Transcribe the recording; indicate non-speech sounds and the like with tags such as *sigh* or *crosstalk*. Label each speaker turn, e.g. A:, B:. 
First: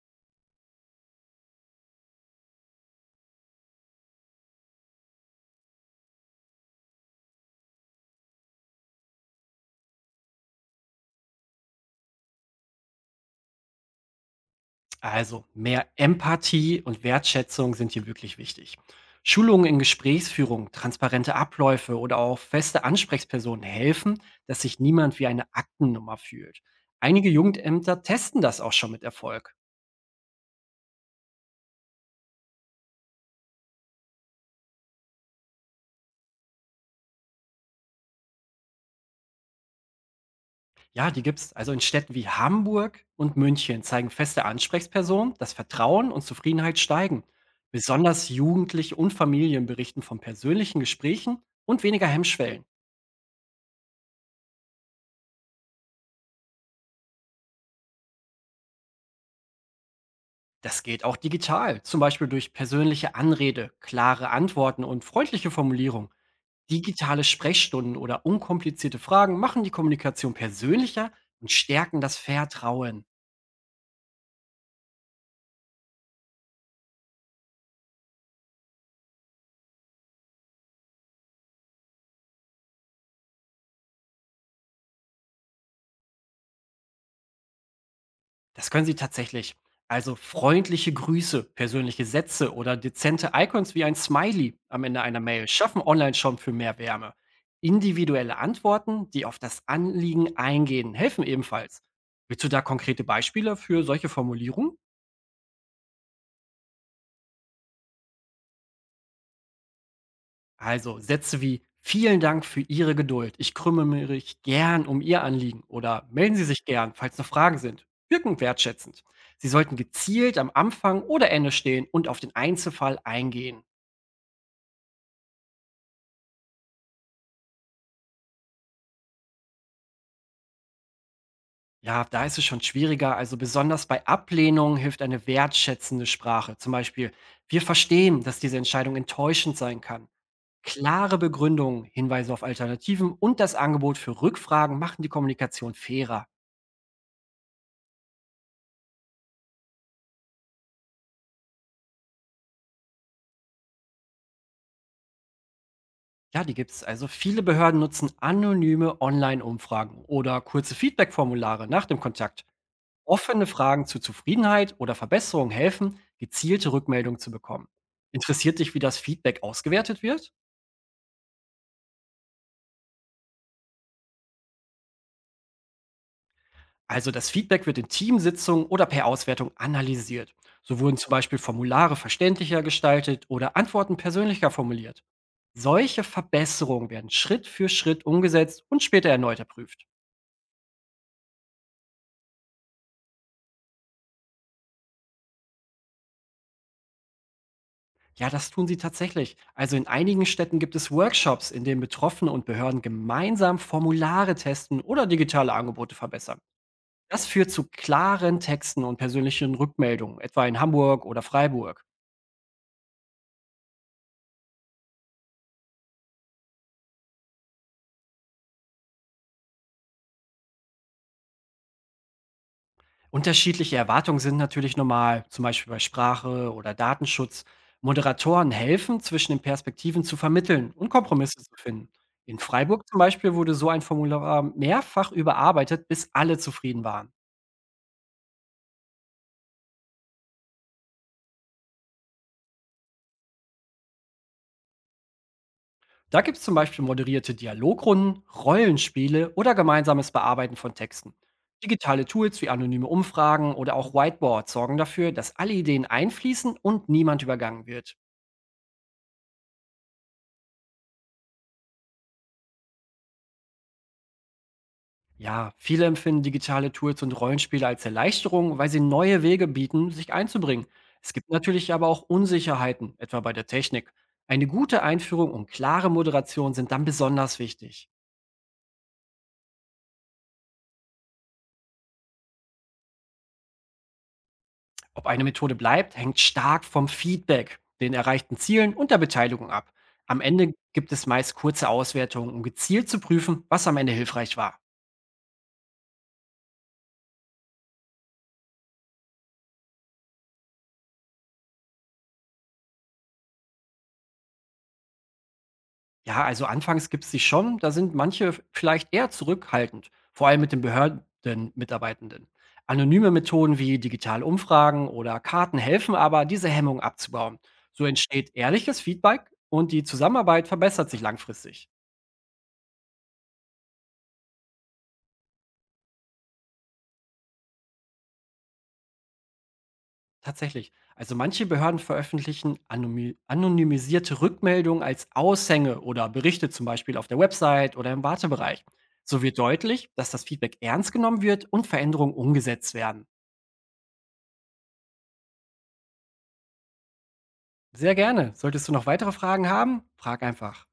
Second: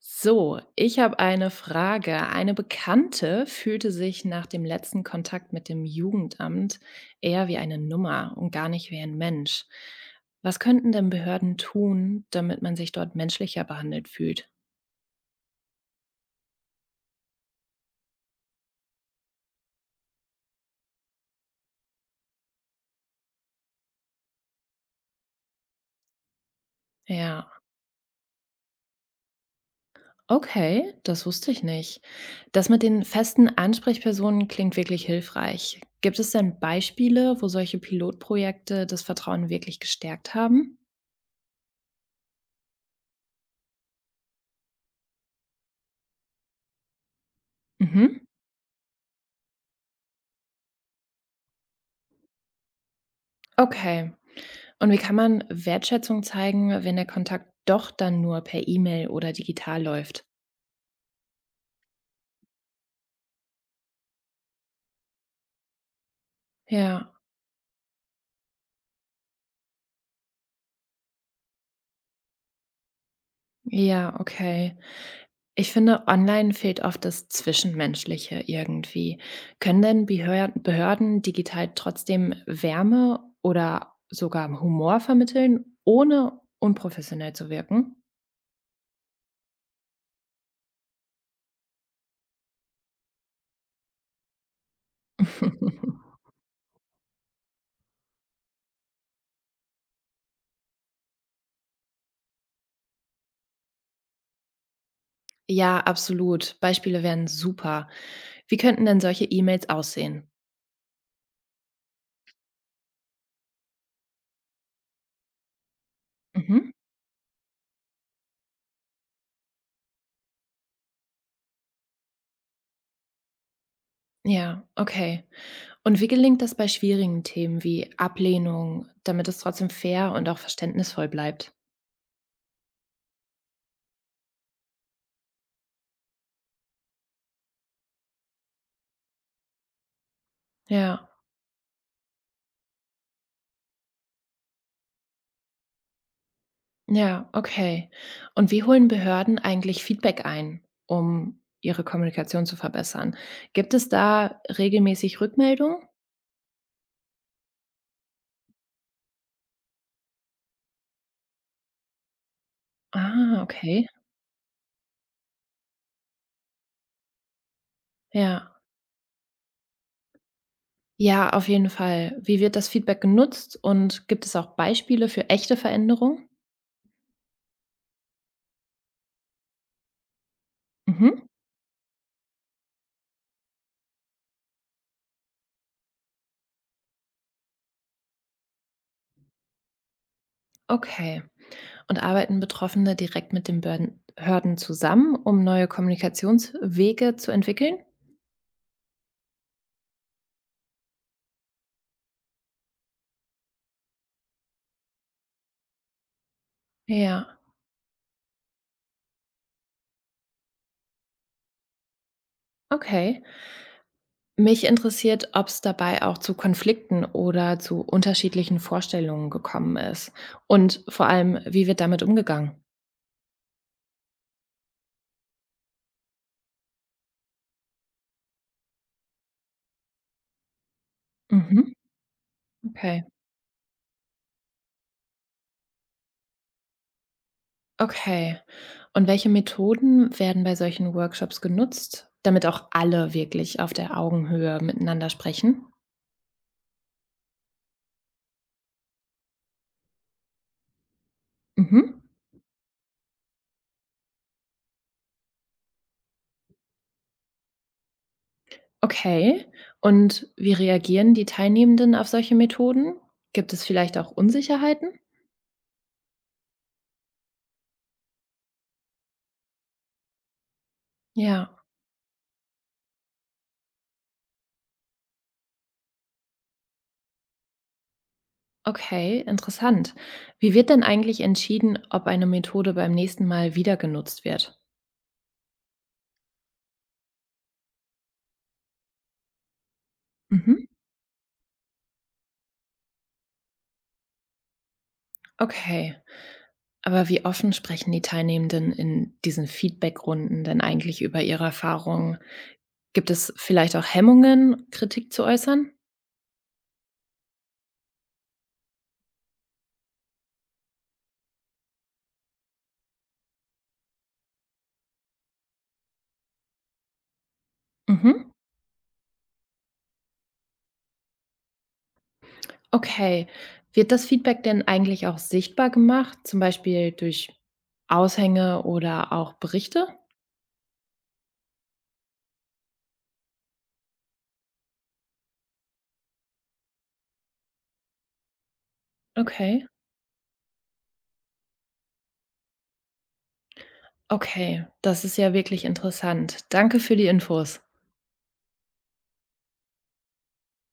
A: So, ich habe eine Frage. Eine Bekannte fühlte sich nach dem letzten Kontakt mit dem Jugendamt eher wie eine Nummer und gar nicht wie ein Mensch. Was könnten denn Behörden tun, damit man sich dort menschlicher behandelt fühlt?
B: Also mehr Empathie und Wertschätzung sind hier wirklich wichtig. Schulungen in Gesprächsführung, transparente Abläufe oder auch feste Ansprechpersonen helfen, dass sich niemand wie eine Aktennummer fühlt. Einige
A: Ja,
B: Jugendämter testen das auch schon mit Erfolg.
A: okay, das wusste ich nicht. Das mit den festen Ansprechpersonen klingt wirklich hilfreich. Gibt es denn Beispiele, wo solche Pilotprojekte das Vertrauen wirklich gestärkt haben?
B: Ja, die gibt es. Also in Städten wie Hamburg und München zeigen feste Ansprechpersonen, dass Vertrauen und Zufriedenheit steigen.
A: Mhm.
B: Besonders Jugendliche und Familien berichten von persönlichen Gesprächen und weniger Hemmschwellen.
A: Okay. Und wie kann man Wertschätzung zeigen, wenn der Kontakt doch dann nur per E-Mail oder digital läuft?
B: Das geht auch digital, zum Beispiel durch persönliche Anrede, klare Antworten und freundliche Formulierung.
A: Ja,
B: Digitale Sprechstunden oder unkomplizierte Fragen machen die Kommunikation persönlicher und stärken das Vertrauen.
A: ja, okay. Ich finde, online fehlt oft das Zwischenmenschliche irgendwie. Können denn Behörden digital trotzdem Wärme oder sogar Humor vermitteln, ohne unprofessionell zu wirken?
B: Das können sie tatsächlich. Also freundliche Grüße, persönliche Sätze oder dezente Icons wie ein Smiley am Ende einer Mail schaffen
A: *laughs*
B: online schon für mehr Wärme. Individuelle Antworten, die auf das Anliegen eingehen, helfen ebenfalls. Willst du da konkrete Beispiele für solche Formulierungen?
A: Ja, absolut. Beispiele wären super. Wie könnten denn solche E-Mails aussehen?
B: Also Sätze wie „Vielen Dank für Ihre Geduld. Ich kümmere mich gern um Ihr Anliegen“ oder „Melden Sie sich
A: Mhm.
B: gern, falls noch Fragen sind“, wirken wertschätzend. Sie sollten gezielt am Anfang oder Ende stehen und auf den Einzelfall eingehen.
A: Ja, okay. Und wie gelingt das bei schwierigen Themen wie Ablehnung, damit es trotzdem fair und auch verständnisvoll bleibt?
B: Ja, da ist es schon schwieriger. Also besonders bei Ablehnung hilft eine wertschätzende Sprache. Zum Beispiel: „Wir verstehen, dass diese Entscheidung enttäuschend sein kann.“
A: Ja,
B: Klare Begründungen, Hinweise auf Alternativen und das Angebot für Rückfragen machen die Kommunikation fairer.
A: ja, okay. Und wie holen Behörden eigentlich Feedback ein, um ihre Kommunikation zu verbessern? Gibt es da regelmäßig Rückmeldungen?
B: Ja, die gibt's. Also viele Behörden nutzen anonyme Online-Umfragen oder kurze Feedback-Formulare nach dem Kontakt.
A: Ah,
B: Offene Fragen
A: okay.
B: zu Zufriedenheit oder Verbesserung helfen, gezielte Rückmeldungen zu bekommen.
A: Ja.
B: Interessiert dich, wie das Feedback ausgewertet wird?
A: Ja, auf jeden Fall. Wie wird das Feedback genutzt und gibt es auch Beispiele für echte Veränderungen?
B: Also das Feedback wird in Teamsitzungen oder per Auswertung analysiert. So wurden zum
A: Mhm.
B: Beispiel Formulare verständlicher gestaltet oder Antworten persönlicher formuliert. Solche Verbesserungen werden Schritt für Schritt umgesetzt und später erneut erprüft.
A: Okay. Und arbeiten Betroffene direkt mit den Börden Behörden zusammen, um neue Kommunikationswege zu entwickeln?
B: Ja, das tun sie tatsächlich. Also in einigen Städten gibt es Workshops, in denen Betroffene und Behörden gemeinsam Formulare testen oder digitale Angebote verbessern. Das
A: Ja,
B: führt zu klaren Texten und persönlichen Rückmeldungen, etwa in Hamburg oder Freiburg.
A: okay. Mich interessiert, ob es dabei auch zu Konflikten oder zu unterschiedlichen Vorstellungen gekommen ist und vor allem, wie wird damit umgegangen?
B: Unterschiedliche Erwartungen sind natürlich normal, zum Beispiel bei Sprache oder Datenschutz. Moderatoren helfen, zwischen den Perspektiven zu vermitteln und Kompromisse zu
A: Mhm,
B: finden. In Freiburg zum
A: okay.
B: Beispiel wurde so ein Formular mehrfach überarbeitet, bis alle zufrieden waren.
A: Okay. Und welche Methoden werden bei solchen Workshops genutzt, damit auch alle wirklich auf der Augenhöhe miteinander sprechen?
B: Da gibt es zum Beispiel moderierte Dialogrunden, Rollenspiele oder gemeinsames Bearbeiten von Texten.
A: Mhm.
B: Digitale Tools wie anonyme Umfragen oder auch Whiteboards sorgen dafür, dass alle Ideen einfließen und niemand übergangen wird.
A: Okay. Und wie reagieren die Teilnehmenden auf solche Methoden? Gibt es vielleicht auch Unsicherheiten?
B: Ja, viele empfinden digitale Tools und Rollenspiele als Erleichterung, weil sie neue Wege bieten, sich einzubringen. Es gibt
A: Ja,
B: natürlich aber auch Unsicherheiten, etwa bei der Technik. Eine gute Einführung und klare Moderation sind dann besonders wichtig.
A: okay, interessant. Wie wird denn eigentlich entschieden, ob eine Methode beim nächsten Mal wieder genutzt wird?
B: Ob eine Methode bleibt, hängt stark vom Feedback, den erreichten Zielen und der Beteiligung ab. Am Ende
A: Mhm.
B: gibt es meist kurze Auswertungen, um gezielt zu prüfen, was am Ende hilfreich war.
A: Okay. Aber wie offen sprechen die Teilnehmenden in diesen Feedbackrunden denn eigentlich über ihre Erfahrungen? Gibt es vielleicht auch Hemmungen, Kritik zu äußern?
B: Ja, also anfangs gibt es sie schon, da sind manche vielleicht eher zurückhaltend, vor allem mit den Behördenmitarbeitenden. Anonyme Methoden wie digitale Umfragen oder Karten helfen aber, diese Hemmung abzubauen. So entsteht
A: Mhm.
B: ehrliches Feedback und die Zusammenarbeit verbessert sich langfristig.
A: Okay. Wird das Feedback denn eigentlich auch sichtbar gemacht, zum Beispiel durch Aushänge oder auch Berichte?
B: Tatsächlich. Also manche Behörden veröffentlichen anonymisierte Rückmeldungen als Aushänge oder Berichte zum Beispiel auf der Website oder im Wartebereich. So wird
A: Okay,
B: deutlich, dass das Feedback ernst genommen wird und Veränderungen umgesetzt werden.
A: okay, das ist ja wirklich interessant. Danke für die Infos.
B: Sehr gerne. Solltest du noch weitere Fragen haben, frag einfach.